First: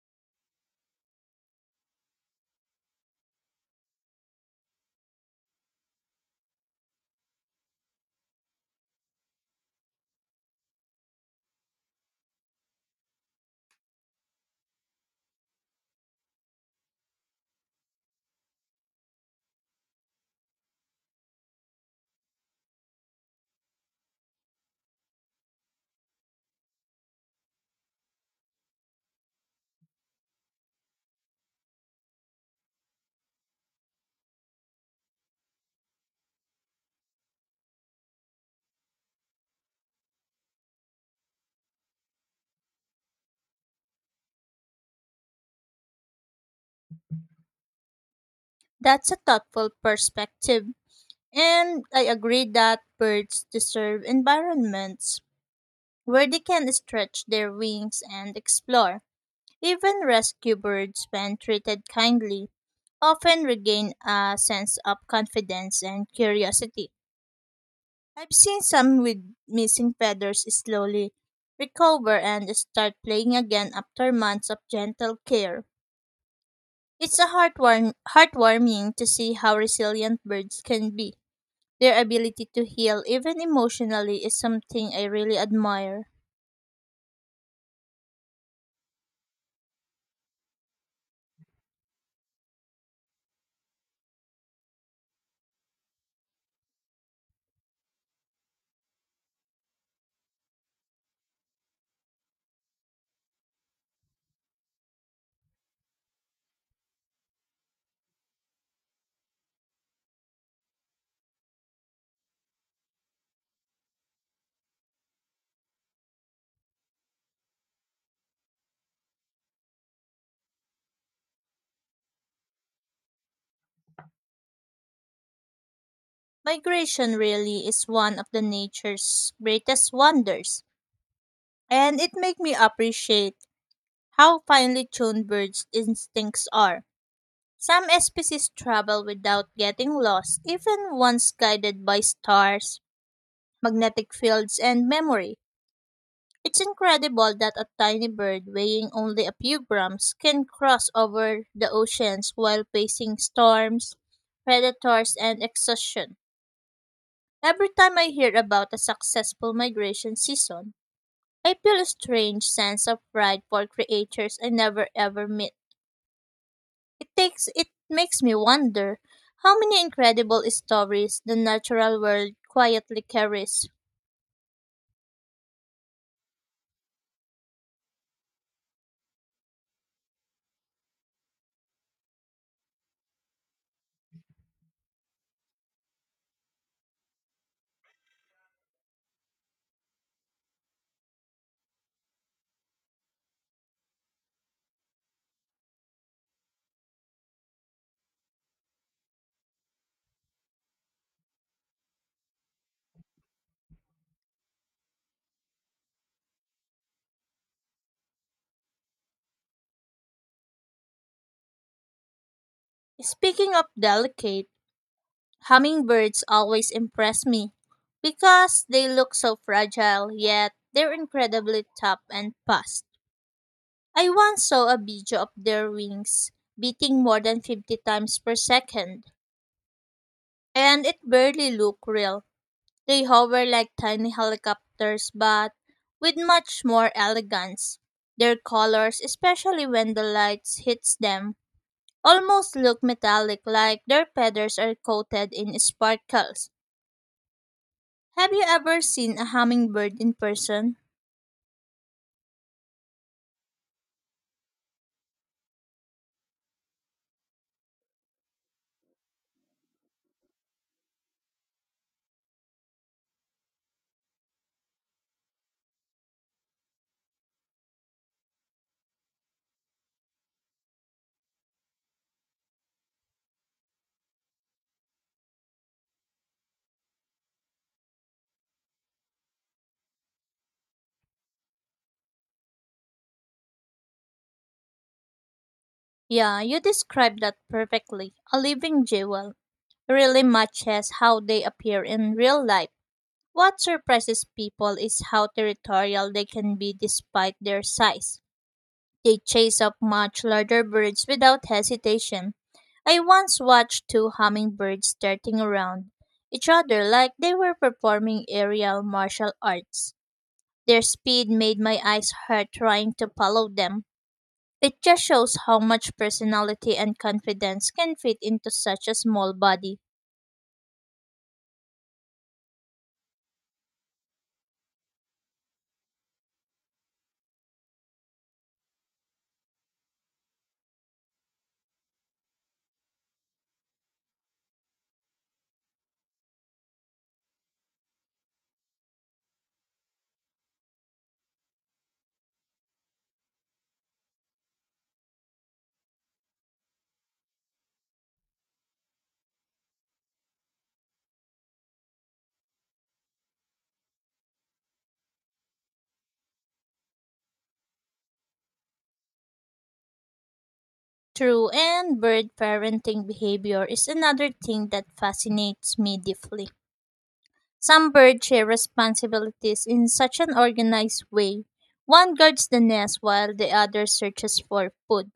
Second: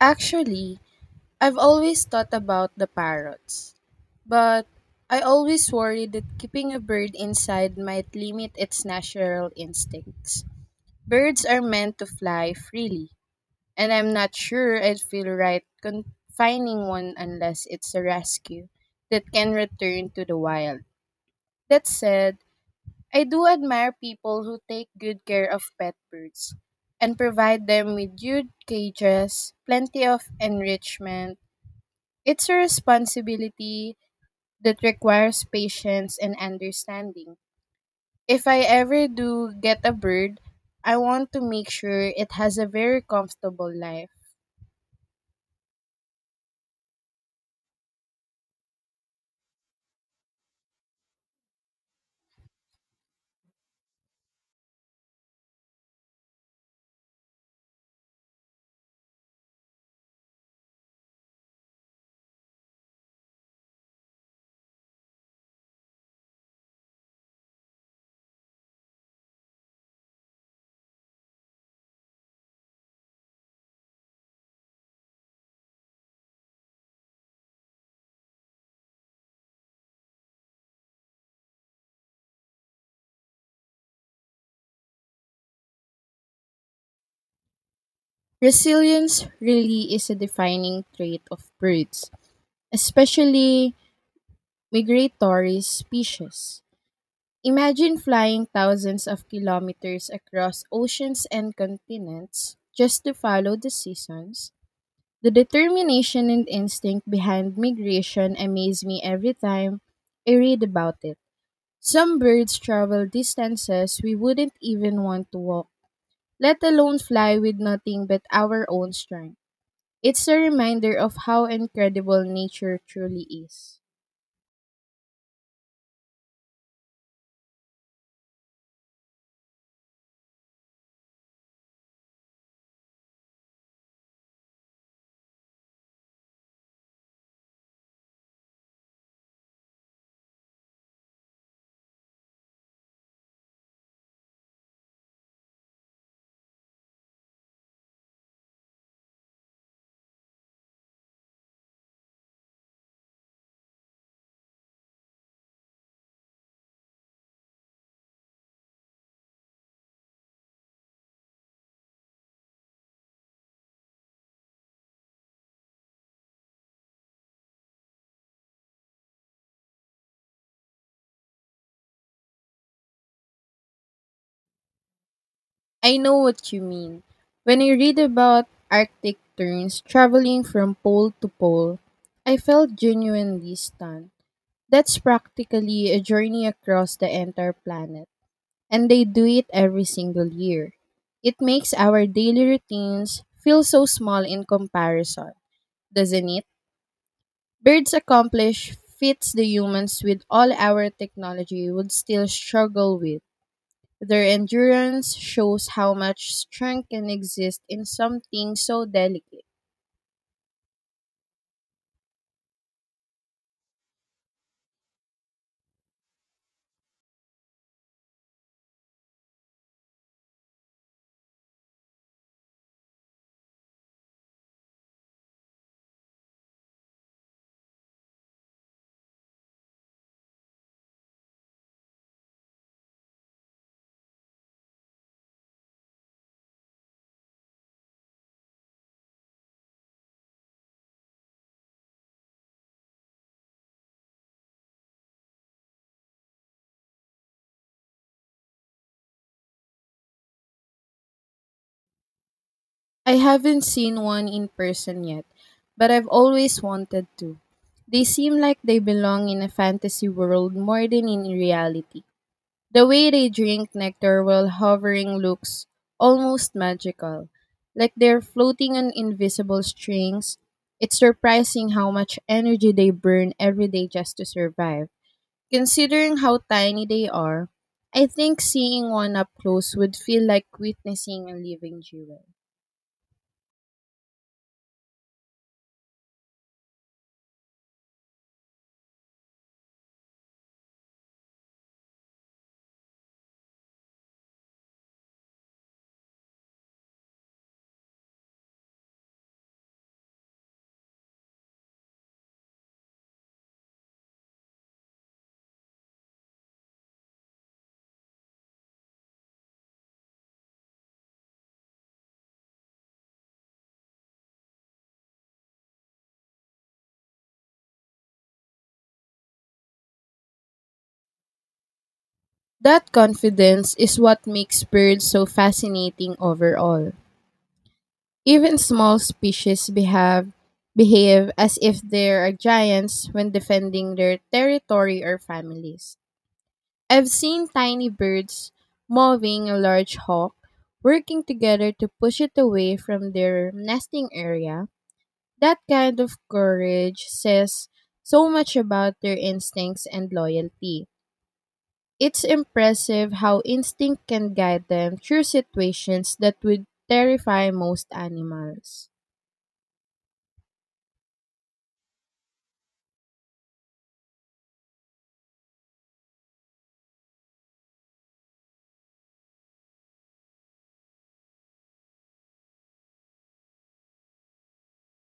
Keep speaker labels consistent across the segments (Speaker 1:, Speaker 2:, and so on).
Speaker 1: Actually, I've always thought about the parrots, but I always worry that keeping a bird inside might limit its natural instincts. Birds are meant to fly freely, and I'm not sure I'd feel right confining one unless it's a rescue that can return to the wild. That said, I do admire people who take good care of pet birds and provide them with good cages, plenty of enrichment. It's a responsibility that requires patience and understanding. If I ever do get a bird, I want to make sure it has a very comfortable life.
Speaker 2: That's a thoughtful perspective. And I agree that birds deserve environments where they can stretch their wings and explore. Even rescue birds, when treated kindly, often regain a sense of confidence and curiosity. I've seen some with missing feathers slowly recover and start playing again after months of gentle care. It's a heartwarming to see how resilient birds can be. Their ability to heal, even emotionally, is something I really admire.
Speaker 1: Resilience really is a defining trait of birds, especially migratory species. Imagine flying thousands of kilometers across oceans and continents just to follow the seasons. The determination and instinct behind migration amaze me every time I read about it. Some birds travel distances we wouldn't even want to walk, let alone fly with nothing but our own strength. It's a reminder of how incredible nature truly is.
Speaker 2: Migration really is one of the nature's greatest wonders, and it makes me appreciate how finely tuned birds' instincts are. Some species travel without getting lost, even once guided by stars, magnetic fields, and memory. It's incredible that a tiny bird weighing only a few grams can cross over the oceans while facing storms, predators, and exhaustion. Every time I hear about a successful migration season, I feel a strange sense of pride for creatures I never ever met. It makes me wonder how many incredible stories the natural world quietly carries.
Speaker 1: I know what you mean. When I read about Arctic terns traveling from pole to pole, I felt genuinely stunned. That's practically a journey across the entire planet, and they do it every single year. It makes our daily routines feel so small in comparison, doesn't it? Birds accomplish feats the humans with all our technology would still struggle with. Their endurance shows how much strength can exist in something so delicate.
Speaker 2: Speaking of delicate, hummingbirds always impress me because they look so fragile, yet they're incredibly tough and fast. I once saw a video of their wings beating more than 50 times per second, and it barely looked real. They hover like tiny helicopters, but with much more elegance. Their colors, especially when the light hits them, almost look metallic, like their feathers are coated in sparkles. Have you ever seen a hummingbird in person?
Speaker 1: I haven't seen one in person yet, but I've always wanted to. They seem like they belong in a fantasy world more than in reality. The way they drink nectar while hovering looks almost magical, like they're floating on invisible strings. It's surprising how much energy they burn every day just to survive. Considering how tiny they are, I think seeing one up close would feel like witnessing a living jewel.
Speaker 2: Yeah, you described that perfectly. A living jewel. Really matches how they appear in real life. What surprises people is how territorial they can be despite their size. They chase up much larger birds without hesitation. I once watched two hummingbirds darting around each other like they were performing aerial martial arts. Their speed made my eyes hurt trying to follow them. It just shows how much personality and confidence can fit into such a small body.
Speaker 1: That confidence is what makes birds so fascinating overall. Even small species behave as if they are giants when defending their territory or families. I've seen tiny birds moving a large hawk, working together to push it away from their nesting area. That kind of courage says so much about their instincts and loyalty. It's impressive how instinct can guide them through situations that would terrify most animals.
Speaker 2: True, and bird parenting behavior is another thing that fascinates me deeply. Some birds share responsibilities in such an organized way. One guards the nest while the other searches for food.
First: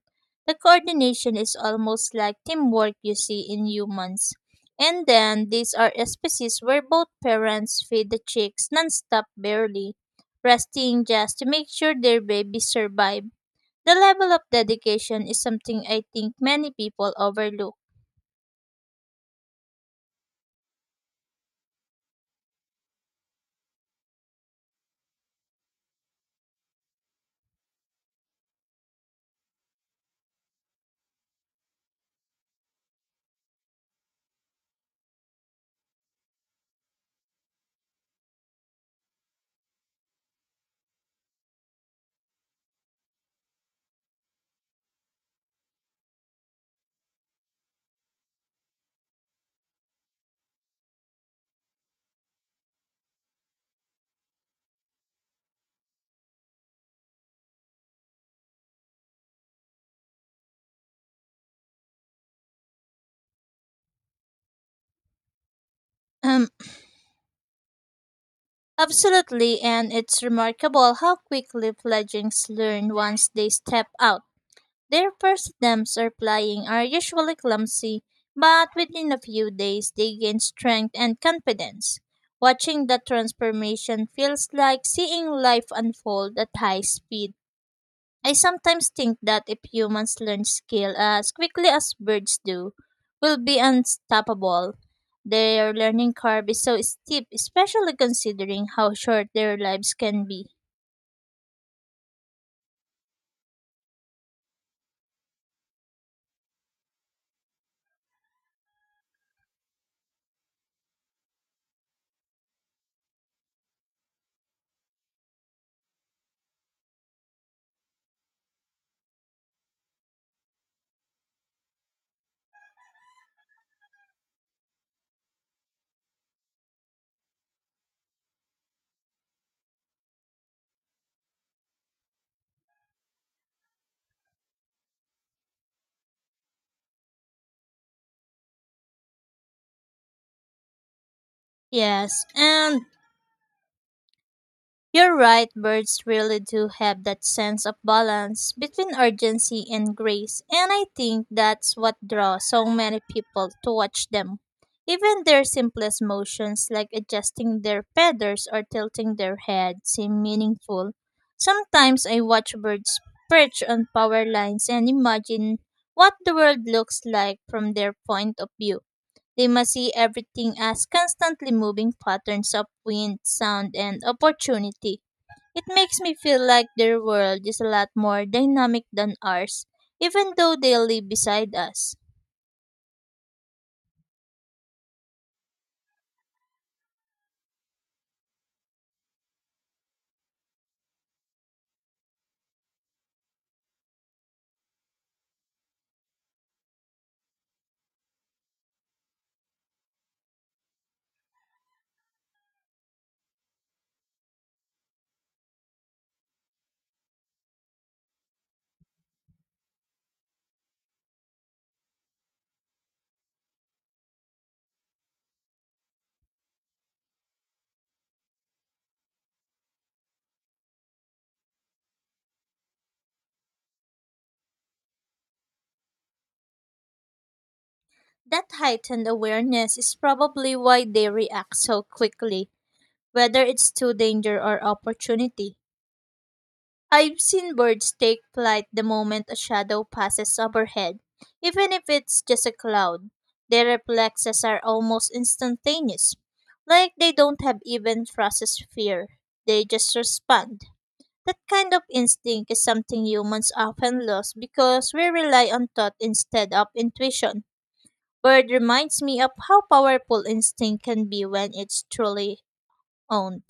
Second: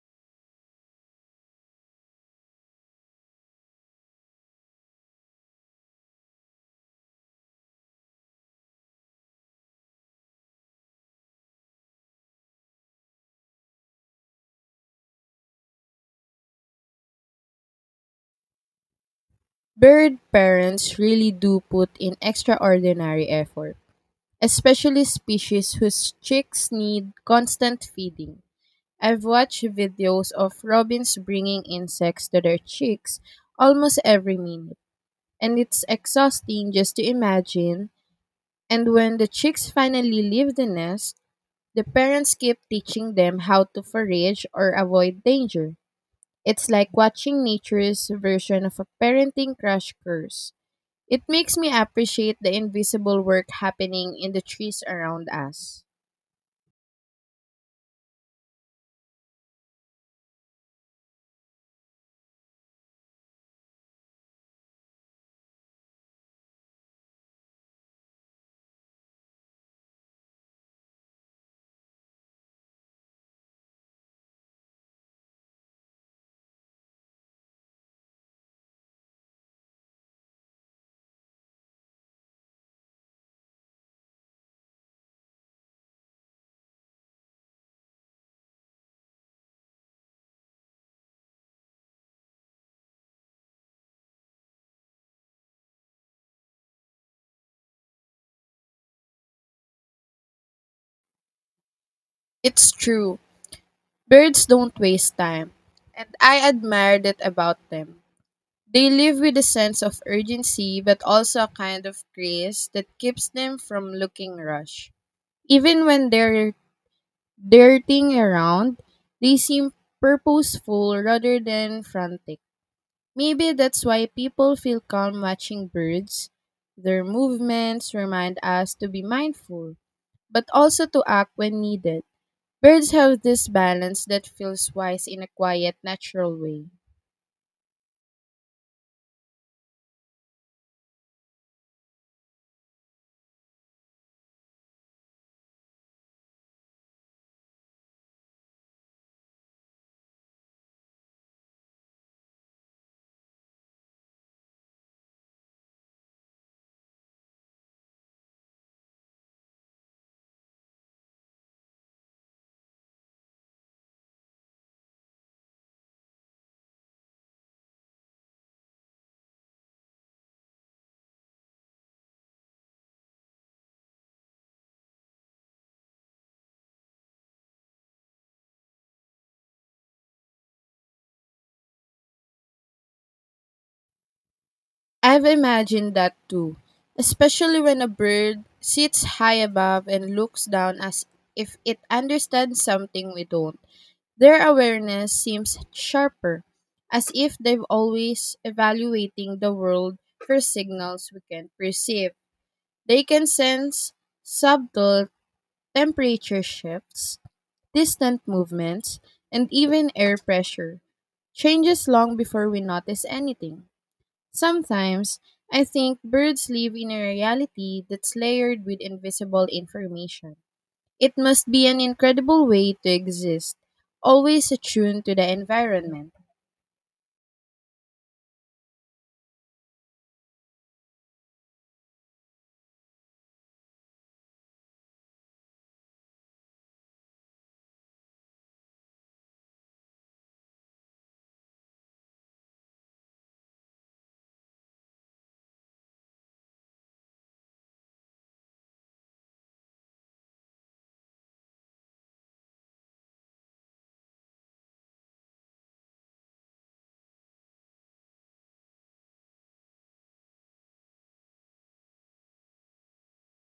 Speaker 2: The coordination is almost like teamwork you see in humans. And then these are species where both parents feed the chicks nonstop barely, resting just to make sure their babies survive. The level of dedication is something I think many people overlook.
Speaker 1: Bird parents really do put in extraordinary effort, especially species whose chicks need constant feeding. I've watched videos of robins bringing insects to their chicks almost every minute, and it's exhausting just to imagine. And when the chicks finally leave the nest, the parents keep teaching them how to forage or avoid danger. It's like watching nature's version of a parenting crash course. It makes me appreciate the invisible work happening in the trees around us.
Speaker 2: Absolutely, and it's remarkable how quickly fledglings learn once they step out. Their first attempts at flying are usually clumsy, but within a few days they gain strength and confidence. Watching that transformation feels like seeing life unfold at high speed. I sometimes think that if humans learn skill as quickly as birds do, we'll be unstoppable. Their learning curve is so steep, especially considering how short their lives can be.
Speaker 1: It's true, birds don't waste time, and I admire that about them. They live with a sense of urgency but also a kind of grace that keeps them from looking rushed. Even when they're darting around, they seem purposeful rather than frantic. Maybe that's why people feel calm watching birds. Their movements remind us to be mindful, but also to act when needed. Birds have this balance that feels wise in a quiet, natural way.
Speaker 2: Yes, and you're right, birds really do have that sense of balance between urgency and grace, and I think that's what draws so many people to watch them. Even their simplest motions, like adjusting their feathers or tilting their head, seem meaningful. Sometimes I watch birds perch on power lines and imagine what the world looks like from their point of view. They must see everything as constantly moving patterns of wind, sound, and opportunity. It makes me feel like their world is a lot more dynamic than ours, even though they live beside us.
Speaker 1: I've imagined that too, especially when a bird sits high above and looks down as if it understands something we don't. Their awareness seems sharper, as if they've always evaluating the world for signals we can perceive. They can sense subtle temperature shifts, distant movements, and even air pressure changes long before we notice anything. Sometimes, I think birds live in a reality that's layered with invisible information. It must be an incredible way to exist, always attuned to the environment.
Speaker 2: That heightened awareness is probably why they react so quickly, whether it's to danger or opportunity. I've seen birds take flight the moment a shadow passes overhead, even if it's just a cloud. Their reflexes are almost instantaneous, like they don't have even processed fear. They just respond. That kind of instinct is something humans often lose because we rely on thought instead of intuition. Bird reminds me of how powerful instinct can be when it's truly owned.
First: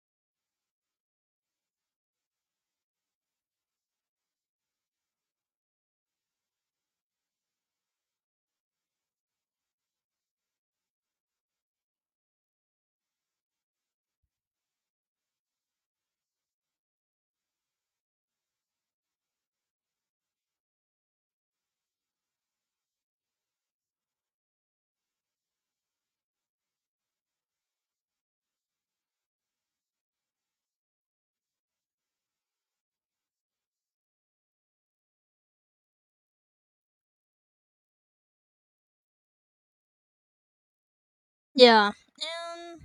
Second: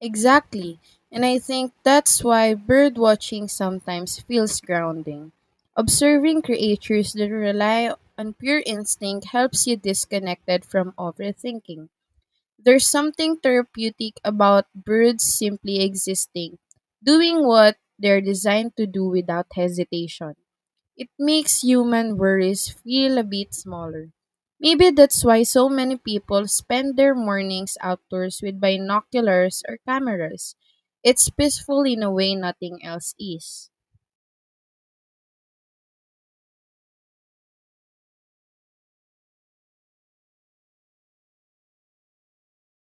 Speaker 1: Exactly. And I think that's why bird watching sometimes feels grounding. Observing creatures that rely on pure instinct helps you disconnected from overthinking. There's something therapeutic about birds simply existing, doing what they're designed to do without hesitation. It makes human worries feel a bit smaller. Maybe that's why so many people spend their mornings outdoors with binoculars or cameras. It's peaceful in a way nothing else is.
Speaker 2: Yeah. And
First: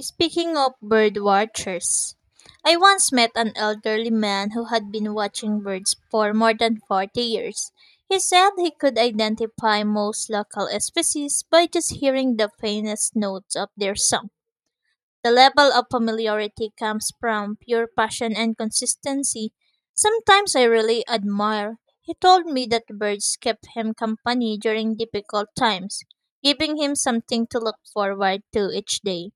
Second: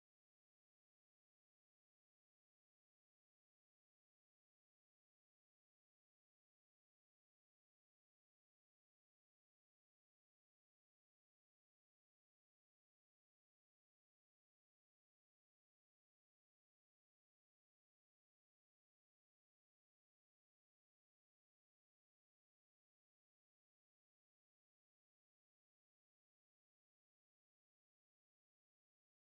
Speaker 2: speaking of bird watchers, I once met an elderly man who had been watching birds for more than 40 years. He said he could identify most local species by just hearing the faintest notes of their song. The level of familiarity comes from pure passion and consistency. Sometimes I really admire. He told me that birds kept him company during difficult times, giving him something to look forward to each day.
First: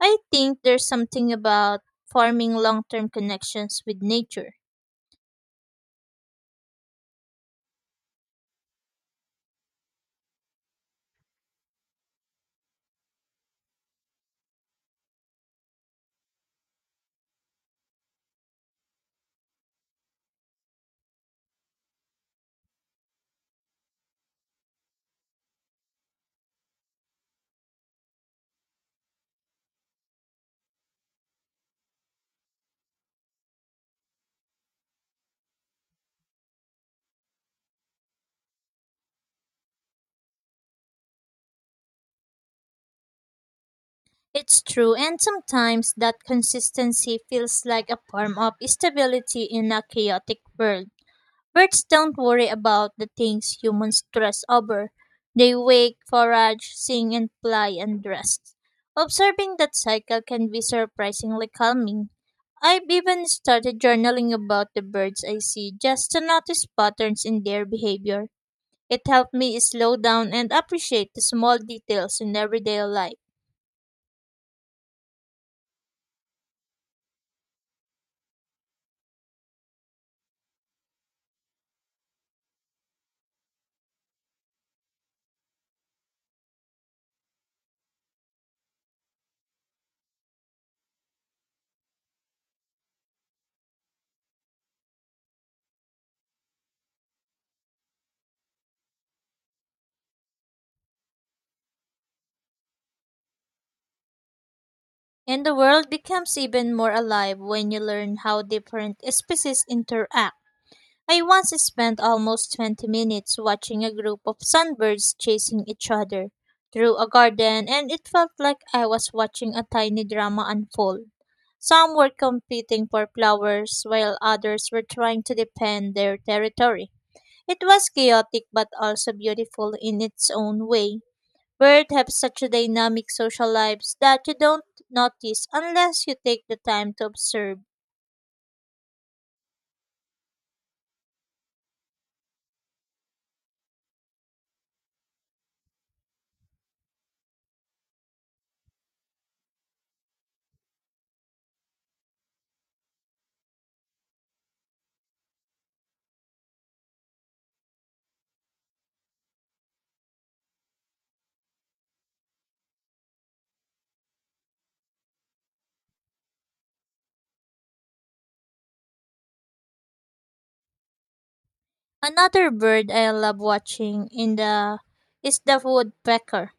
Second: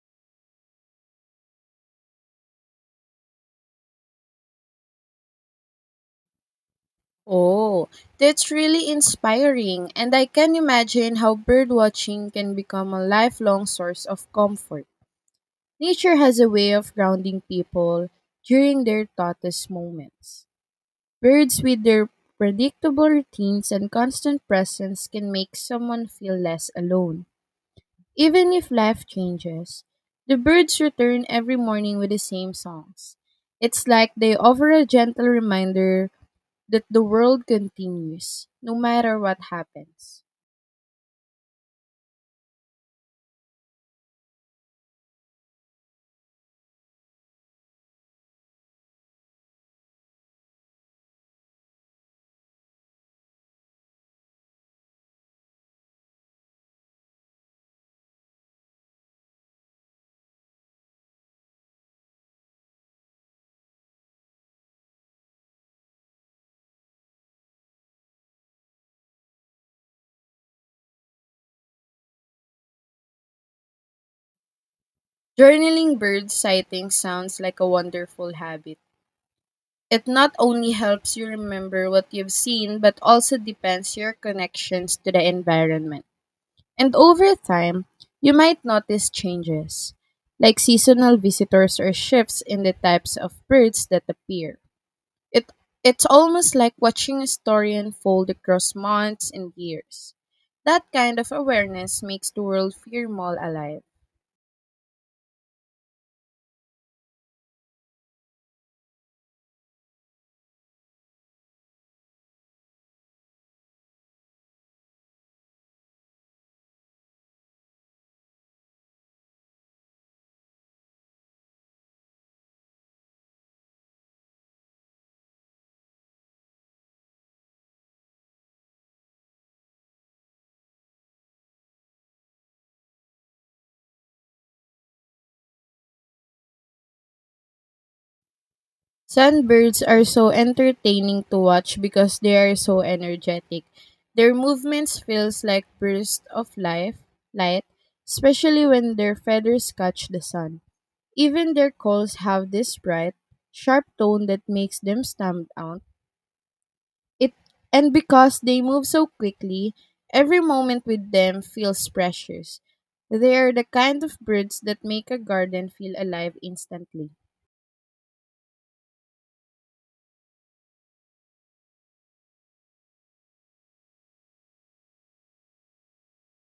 Speaker 2: I think there's something about forming long term connections with nature.
Speaker 1: Oh, that's really inspiring, and I can imagine how birdwatching can become a lifelong source of comfort. Nature has a way of grounding people during their toughest moments. Birds, with their predictable routines and constant presence, can make someone feel less alone. Even if life changes, the birds return every morning with the same songs. It's like they offer a gentle reminder that the world continues, no matter what happens.
Speaker 2: It's true, and sometimes that consistency feels like a form of stability in a chaotic world. Birds don't worry about the things humans stress over. They wake, forage, sing, and fly and rest. Observing that cycle can be surprisingly calming. I've even started journaling about the birds I see just to notice patterns in their behavior. It helped me slow down and appreciate the small details in everyday life.
Speaker 1: Journaling bird sightings sounds like a wonderful habit. It not only helps you remember what you've seen, but also deepens your connections to the environment. And over time, you might notice changes, like seasonal visitors or shifts in the types of birds that appear. It, it's almost like watching a story unfold across months and years. That kind of awareness makes the world feel more alive.
Speaker 2: And the world becomes even more alive when you learn how different species interact. I once spent almost 20 minutes watching a group of sunbirds chasing each other through a garden, and it felt like I was watching a tiny drama unfold. Some were competing for flowers, while others were trying to defend their territory. It was chaotic but also beautiful in its own way. Birds have such dynamic social lives that you don't notice unless you take the time to observe.
Speaker 1: Sunbirds are so entertaining to watch because they are so energetic. Their movements feels like bursts of life, light, especially when their feathers catch the sun. Even their calls have this bright, sharp tone that makes them stand out. It and because they move so quickly, every moment with them feels precious. They are the kind of birds that make a garden feel alive instantly.
Speaker 2: Another bird I love watching in the is the woodpecker.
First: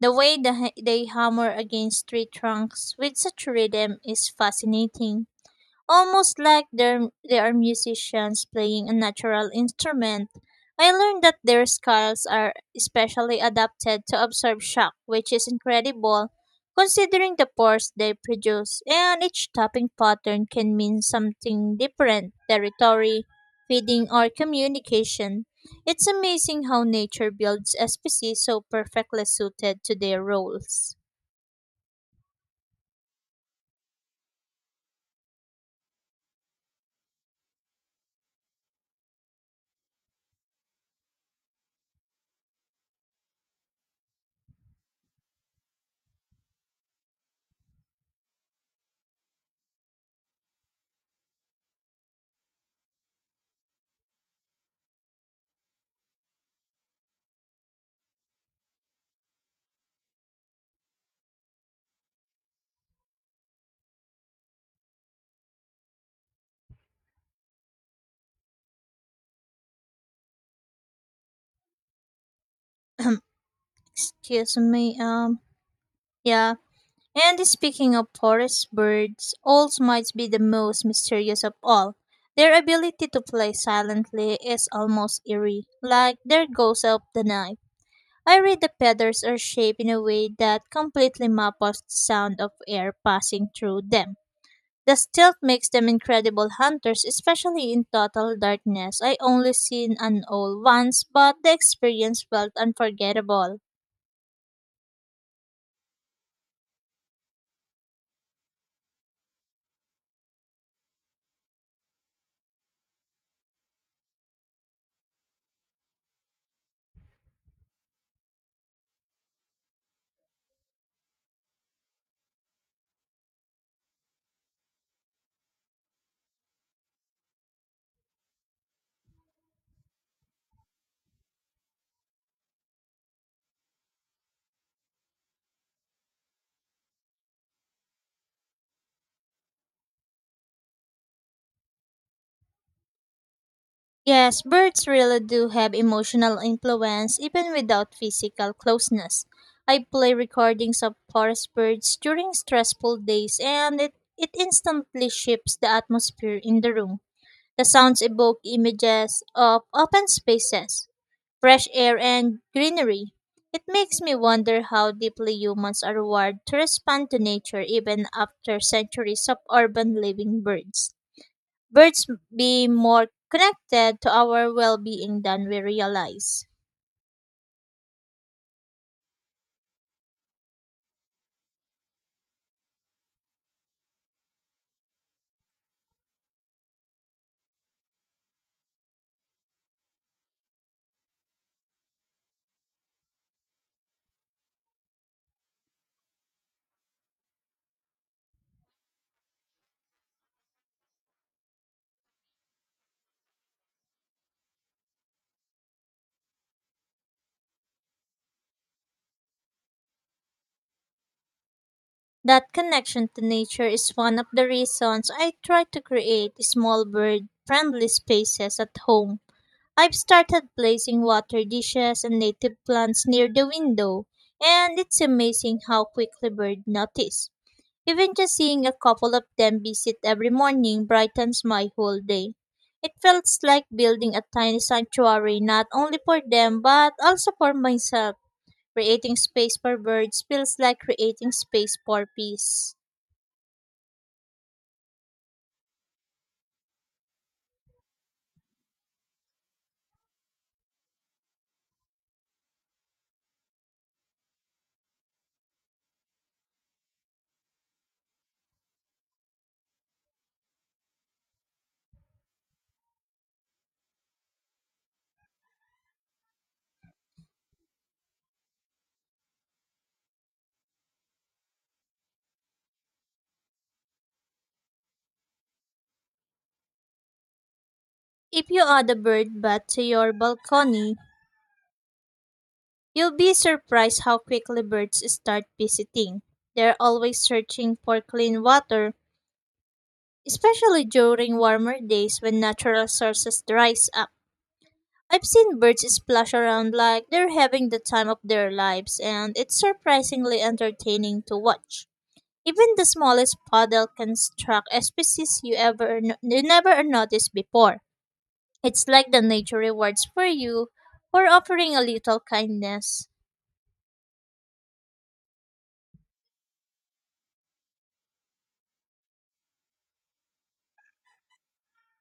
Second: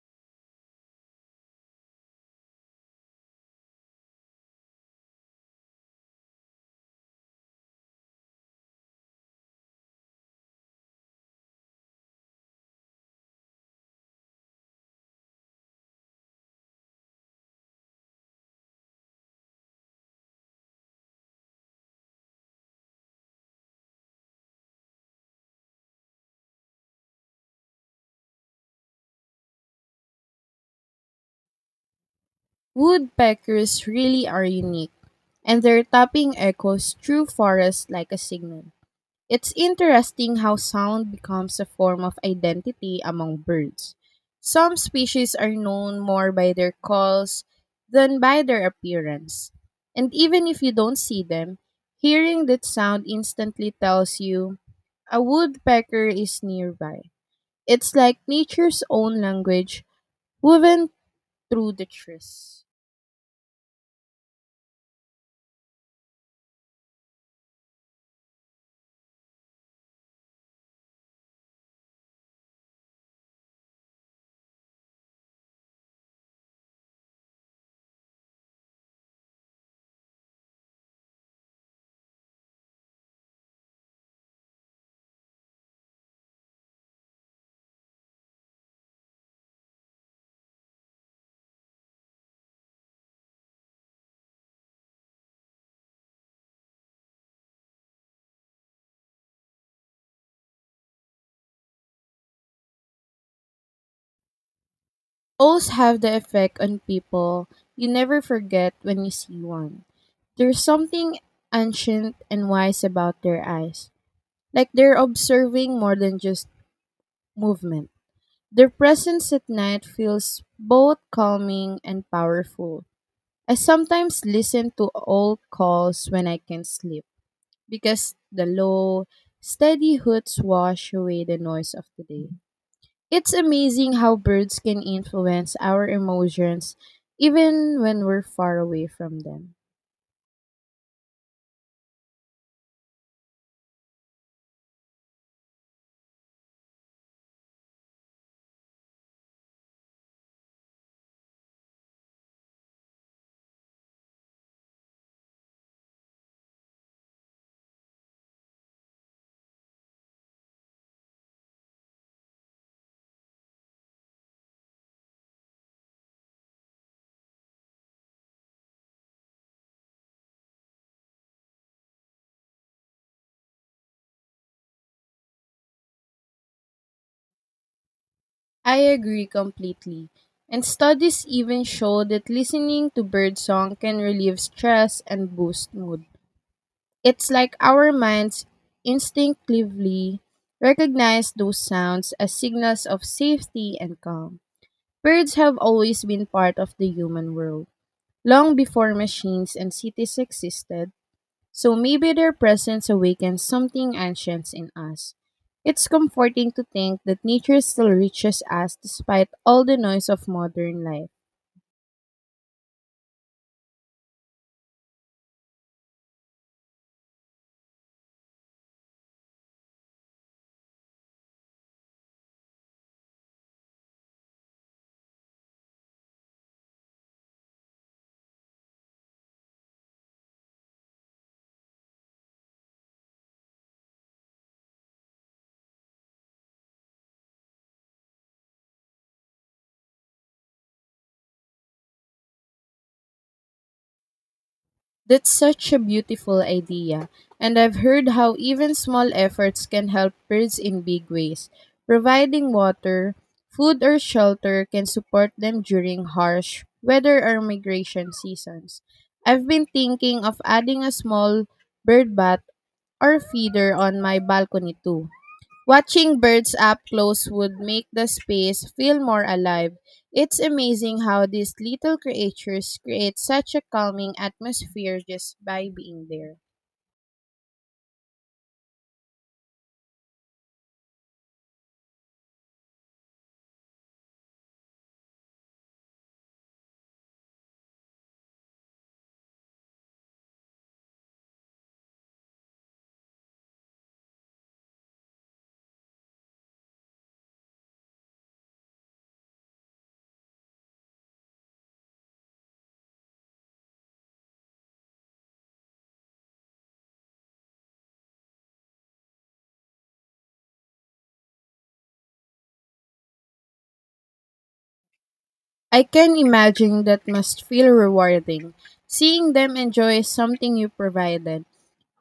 Speaker 2: The way they hammer against tree trunks with such rhythm is fascinating almost like they are musicians playing a natural instrument. I learned that their skulls are especially adapted to absorb shock, which is incredible considering the pores they produce, and each tapping pattern can mean something different territory, feeding, or communication. It's amazing how nature builds a species so perfectly suited to their roles.
Speaker 1: Woodpeckers really are unique, and their tapping echoes through forests like a signal. It's interesting how sound becomes a form of identity among birds. Some species are known more by their calls than by their appearance. And even if you don't see them, hearing that sound instantly tells you a woodpecker is nearby. It's like nature's own language woven through the trees.
Speaker 2: Excuse me, yeah. And speaking of forest birds, owls might be the most mysterious of all. Their ability to play silently is almost eerie, like their goes of the night. I read the feathers are shaped in a way that completely maps the sound of air passing through them. The stealth makes them incredible hunters, especially in total darkness. I only seen an owl once, but the experience felt unforgettable.
Speaker 1: Owls have the effect on people you never forget when you see one. There's something ancient and wise about their eyes, like they're observing more than just movement. Their presence at night feels both calming and powerful. I sometimes listen to owl calls when I can't sleep because the low, steady hoots wash away the noise of the day. It's amazing how birds can influence our emotions even when we're far away from them.
Speaker 2: Yes, birds really do have emotional influence even without physical closeness. I play recordings of forest birds during stressful days and it instantly shifts the atmosphere in the room. The sounds evoke images of open spaces, fresh air, and greenery. It makes me wonder how deeply humans are wired to respond to nature even after centuries of urban living birds be more connected to our well being than we realize.
Speaker 1: I agree completely. And studies even show that listening to birdsong can relieve stress and boost mood. It's like our minds instinctively recognize those sounds as signals of safety and calm. Birds have always been part of the human world, long before machines and cities existed. So maybe their presence awakens something ancient in us. It's comforting to think that nature still reaches us despite all the noise of modern life.
Speaker 2: That connection to nature is one of the reasons I try to create small bird friendly spaces at home. I've started placing water dishes and native plants near the window, and it's amazing how quickly birds notice. Even just seeing a couple of them visit every morning brightens my whole day. It feels like building a tiny sanctuary not only for them but also for myself. Creating space for birds feels like creating space for peace.
Speaker 1: That's such a beautiful idea, and I've heard how even small efforts can help birds in big ways. Providing water, food, or shelter can support them during harsh weather or migration seasons. I've been thinking of adding a small bird bath or feeder on my balcony too. Watching birds up close would make the space feel more alive. It's amazing how these little creatures create such a calming atmosphere just by being there.
Speaker 2: If you add a bird bath to your balcony, you'll be surprised how quickly birds start visiting. They're always searching for clean water, especially during warmer days when natural sources dries up. I've seen birds splash around like they're having the time of their lives, and it's surprisingly entertaining to watch. Even the smallest puddle can struck a species you ever you never noticed before. It's like the nature rewards for you for offering a little kindness.
Speaker 1: I can imagine that must feel rewarding, seeing them enjoy something you provided.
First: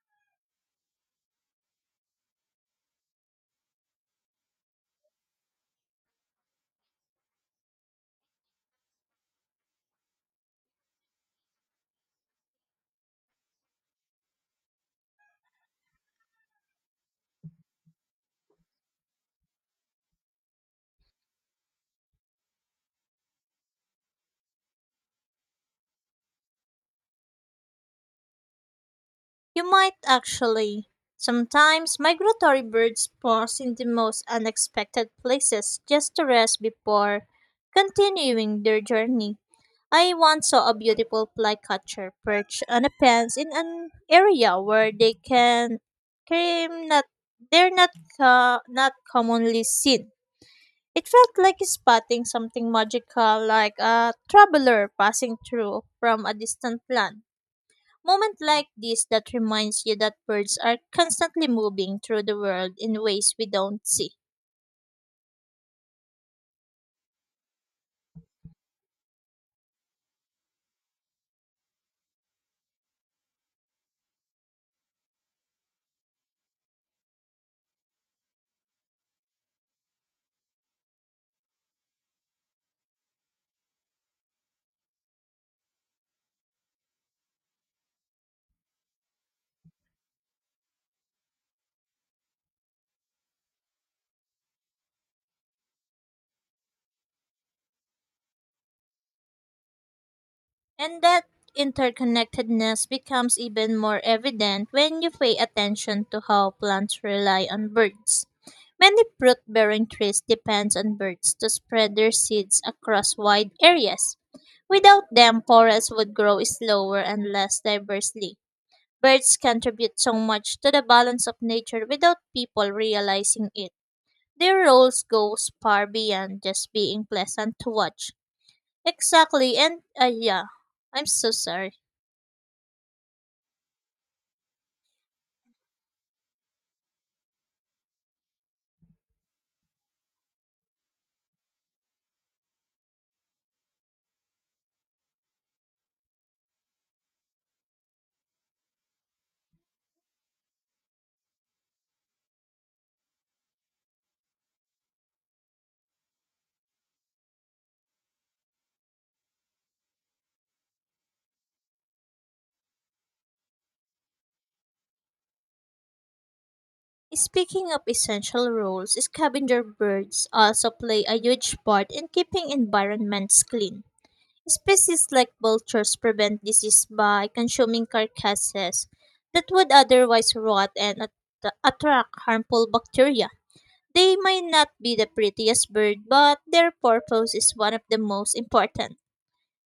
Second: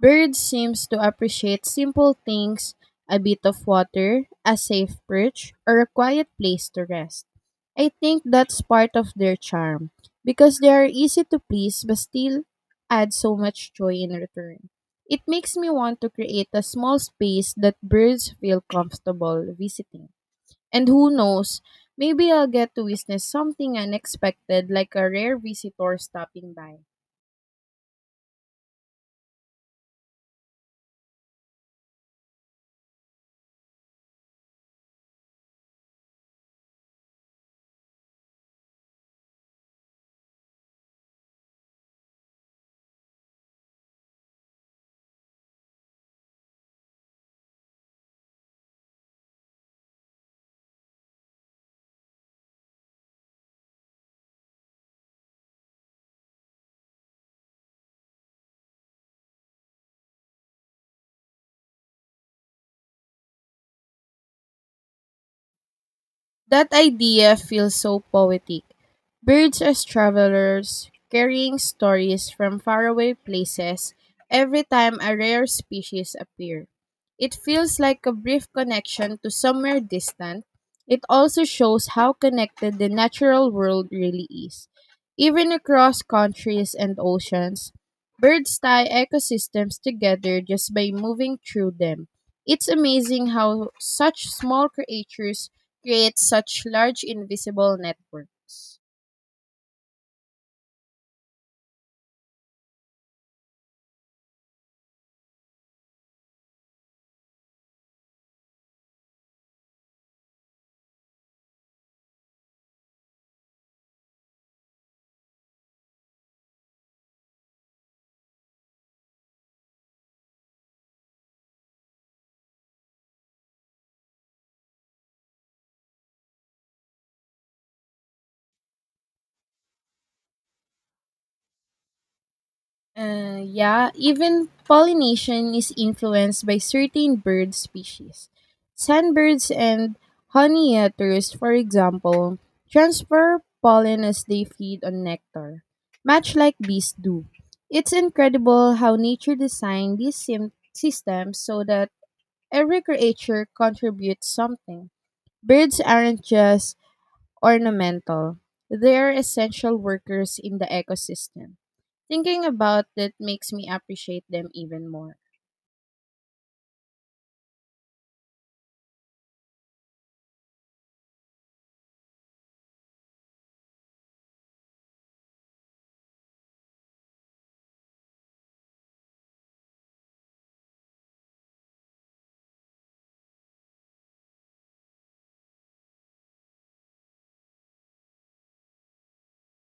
Speaker 1: Birds seems to appreciate simple things, a bit of water, a safe perch, or a quiet place to rest. I think that's part of their charm because they are easy to please but still add so much joy in return. It makes me want to create a small space that birds feel comfortable visiting. And who knows, maybe I'll get to witness something unexpected like a rare visitor stopping by.
Speaker 2: You might actually. Sometimes migratory birds pause in the most unexpected places just to rest before continuing their journey. I once saw a beautiful flycatcher perch on a fence in an area where they can came not they're not co- not commonly seen. It felt like spotting something magical, like a traveler passing through from a distant land. Moment like this that reminds you that birds are constantly moving through the world in ways we don't see.
Speaker 1: That idea feels so poetic. Birds as travelers, carrying stories from faraway places every time a rare species appear. It feels like a brief connection to somewhere distant. It also shows how connected the natural world really is. Even across countries and oceans, birds tie ecosystems together just by moving through them. It's amazing how such small creatures create such large invisible networks.
Speaker 2: And that interconnectedness becomes even more evident when you pay attention to how plants rely on birds. Many fruit bearing trees depend on birds to spread their seeds across wide areas. Without them, forests would grow slower and less diversely. Birds contribute so much to the balance of nature without people realizing it. Their roles goes far beyond just being pleasant to watch. Exactly, I'm so sorry.
Speaker 1: Yeah, even pollination is influenced by certain bird species. Sandbirds and honey eaters, for example, transfer pollen as they feed on nectar, much like bees do. It's incredible how nature designed these systems so that every creature contributes something. Birds aren't just ornamental. They're essential workers in the ecosystem. Thinking about it makes me appreciate them even more.
Speaker 2: Speaking of essential roles, scavenger birds also play a huge part in keeping environments clean. Species like vultures prevent disease by consuming carcasses that would otherwise rot and attract harmful bacteria. They may not be the prettiest bird, but their purpose is one of the most important.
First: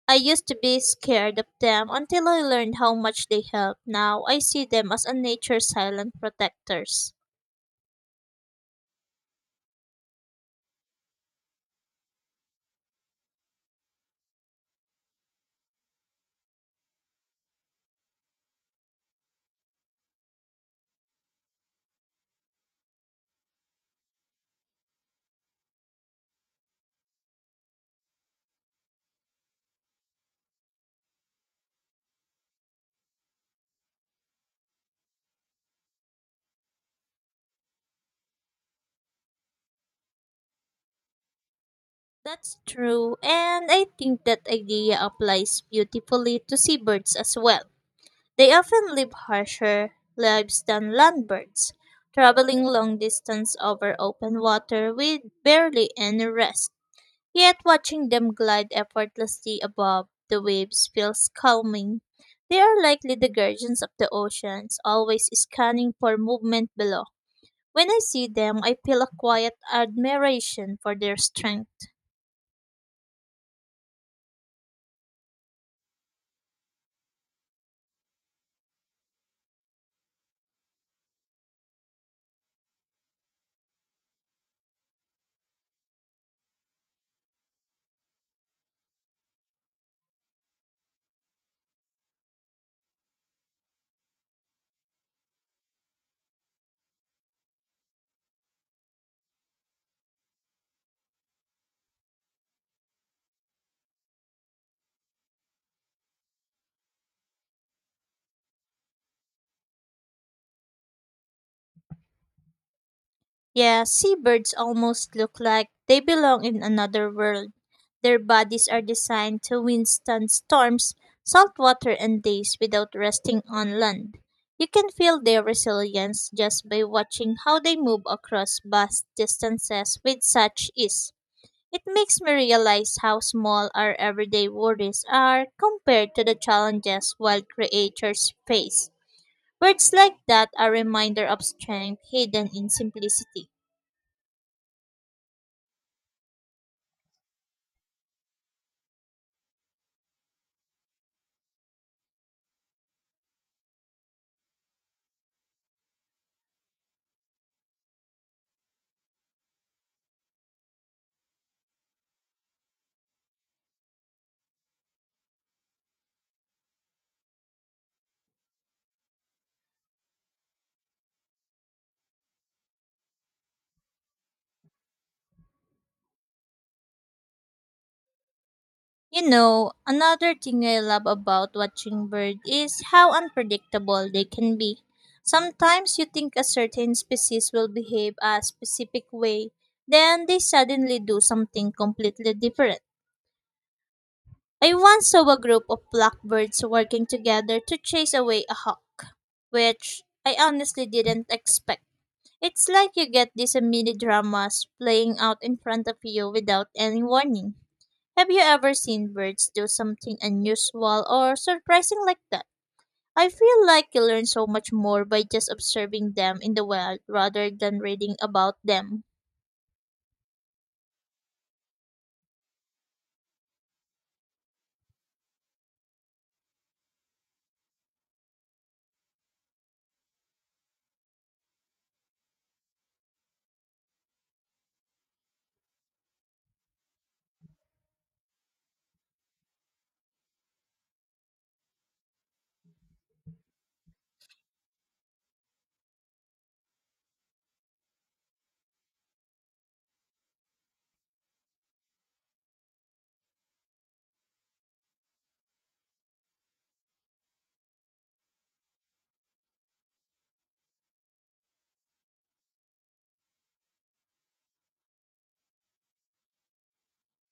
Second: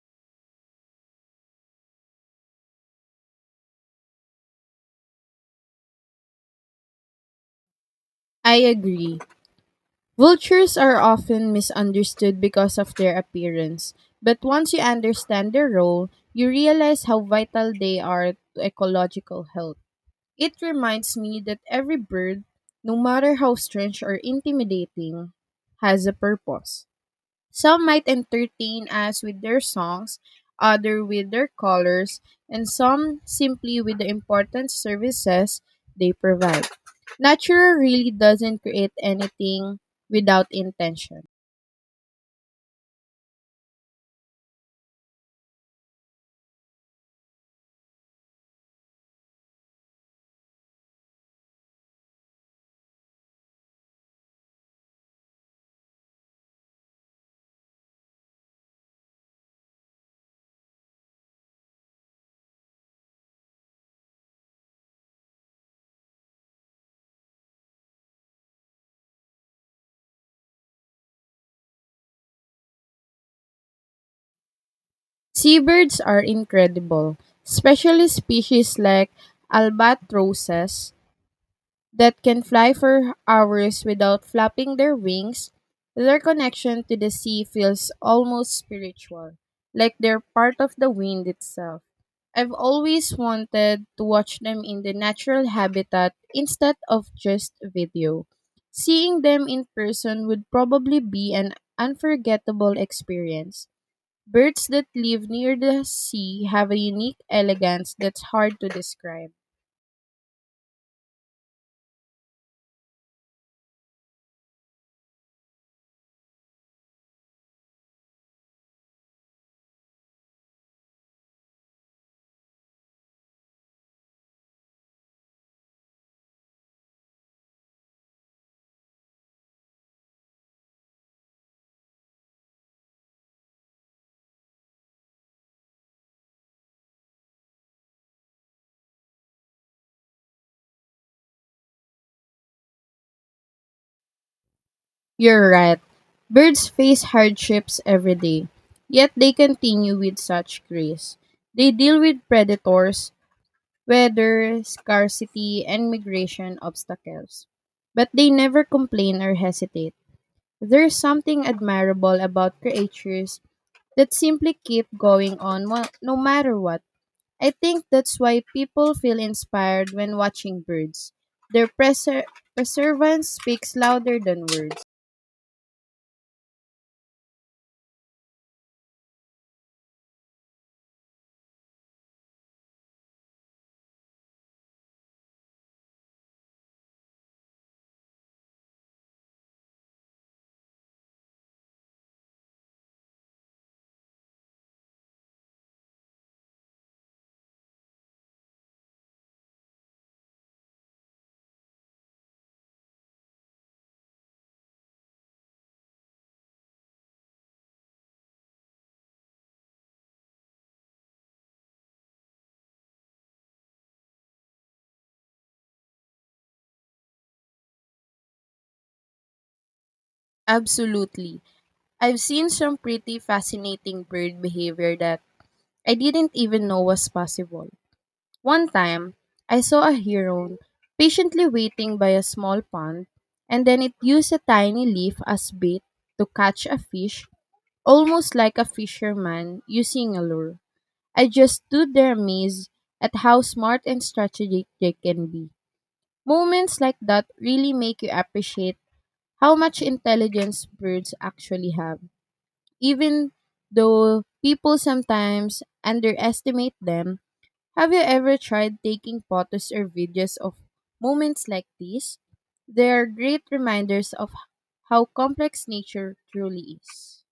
Speaker 2: I used to be scared of them until I learned how much they help. Now I see them as a nature's silent protectors.
Speaker 1: I agree. Vultures are often misunderstood because of their appearance, but once you understand their role, you realize how vital they are to ecological health. It reminds me that every bird, no matter how strange or intimidating, has a purpose. Some might entertain us with their songs, other with their colors, and some simply with the important services they provide. Nature really doesn't create anything without intention.
Speaker 2: That's true, and I think that idea applies beautifully to seabirds as well. They often live harsher lives than land birds, traveling long distance over open water with barely any rest. Yet watching them glide effortlessly above the waves feels calming. They are likely the guardians of the oceans, always scanning for movement below. When I see them, I feel a quiet admiration for their strength.
Speaker 1: Seabirds are incredible, especially species like albatrosses that can fly for hours without flapping their wings. Their connection to the sea feels almost spiritual, like they're part of the wind itself. I've always wanted to watch them in the natural habitat instead of just video. Seeing them in person would probably be an unforgettable experience. Birds that live near the sea have a unique elegance that's hard to describe.
Speaker 2: Yeah, seabirds almost look like they belong in another world. Their bodies are designed to withstand storms, salt water, and days without resting on land. You can feel their resilience just by watching how they move across vast distances with such ease. It makes me realize how small our everyday worries are compared to the challenges wild creatures face. Words like that are a reminder of strength hidden in simplicity.
Speaker 1: You're right. Birds face hardships every day, yet they continue with such grace. They deal with predators, weather, scarcity, and migration obstacles. But they never complain or hesitate. There's something admirable about creatures that simply keep going on no matter what. I think that's why people feel inspired when watching birds. Their perseverance speaks louder than words.
Speaker 2: You know, another thing I love about watching birds is how unpredictable they can be. Sometimes you think a certain species will behave a specific way, then they suddenly do something completely different. I once saw a group of blackbirds working together to chase away a hawk, which I honestly didn't expect. It's like you get these mini dramas playing out in front of you without any warning. Have you ever seen birds do something unusual or surprising like that? I feel like you learn so much more by just observing them in the wild rather than reading about them.
Speaker 1: Absolutely. I've seen some pretty fascinating bird behavior that I didn't even know was possible. One time, I saw a heron patiently waiting by a small pond, and then it used a tiny leaf as bait to catch a fish, almost like a fisherman using a lure. I just stood there amazed at how smart and strategic they can be. Moments like that really make you appreciate how much intelligence birds actually have even though people sometimes underestimate them. Have you ever tried taking photos or videos of moments like these? They are great reminders of how complex nature truly is.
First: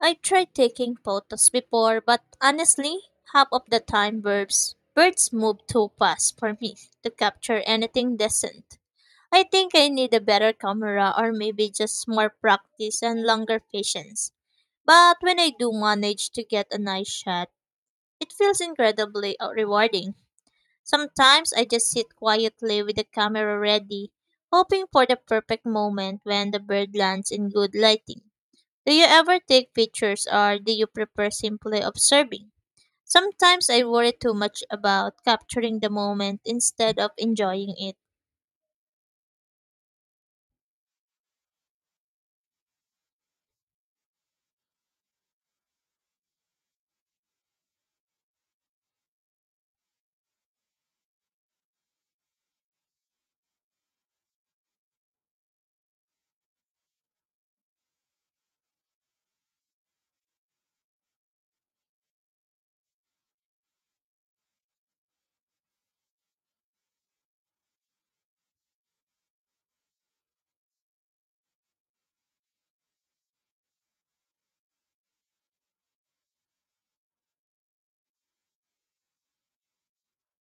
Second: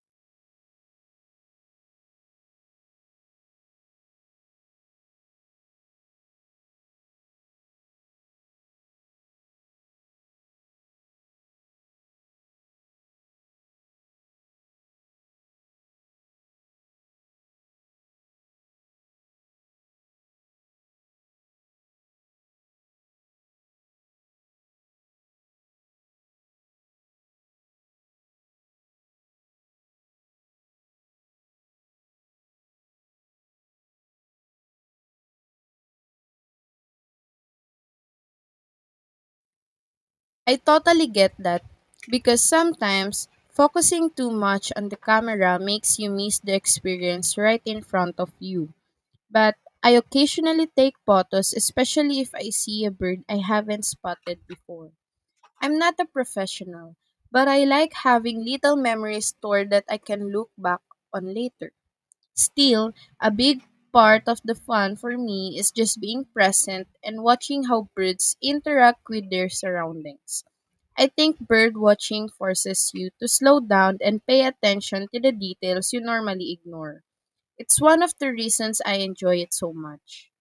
Speaker 2: I tried taking photos before, but honestly, half of the time birds move too fast for me to capture anything decent. I think I need a better camera or maybe just more practice and longer patience. But when I do manage to get a nice shot, it feels incredibly rewarding. Sometimes I just sit quietly with the camera ready, hoping for the perfect moment when the bird lands in good lighting. Do you ever take pictures or do you prefer simply observing? Sometimes I worry too much about capturing the moment instead of enjoying it.
Speaker 1: I totally get that because sometimes focusing too much on the camera makes you miss the experience right in front of you. But I occasionally take photos, especially if I see a bird I haven't spotted before. I'm not a professional, but I like having little memories stored that I can look back on later. Still, a big part of the fun for me is just being present and watching how birds interact with their surroundings. I think bird watching forces you to slow down and pay attention to the details you normally ignore. It's one of the reasons I enjoy it so much.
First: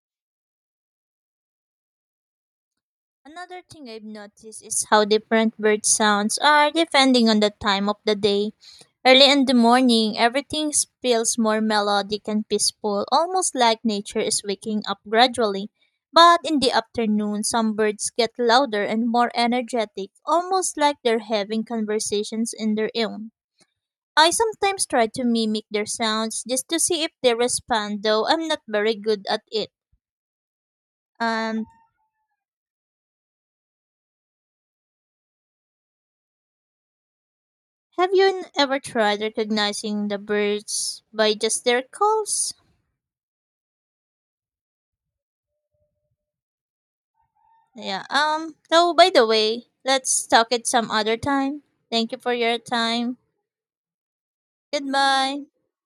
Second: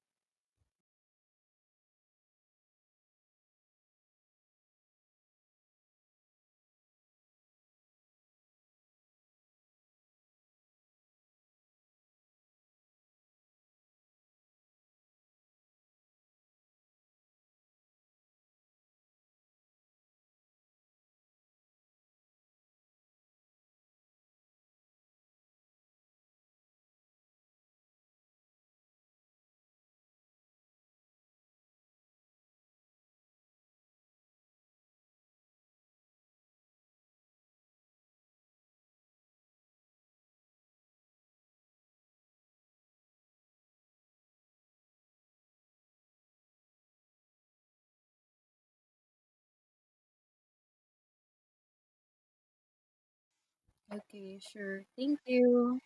Speaker 2: Another thing I've noticed is how different bird sounds are depending on the time of the day. Early in the morning, everything feels more melodic and peaceful, almost like nature is waking up gradually. But in the afternoon, some birds get louder and more energetic, almost like they're having conversations in their own. I sometimes try to mimic their sounds just to see if they respond, though I'm not very good at it. Um, have you ever tried recognizing the birds by just their calls? Yeah. So, by the way, let's talk it some other time. Thank you for your time.
Speaker 1: Okay, sure. Thank
Speaker 2: Goodbye.
Speaker 1: you.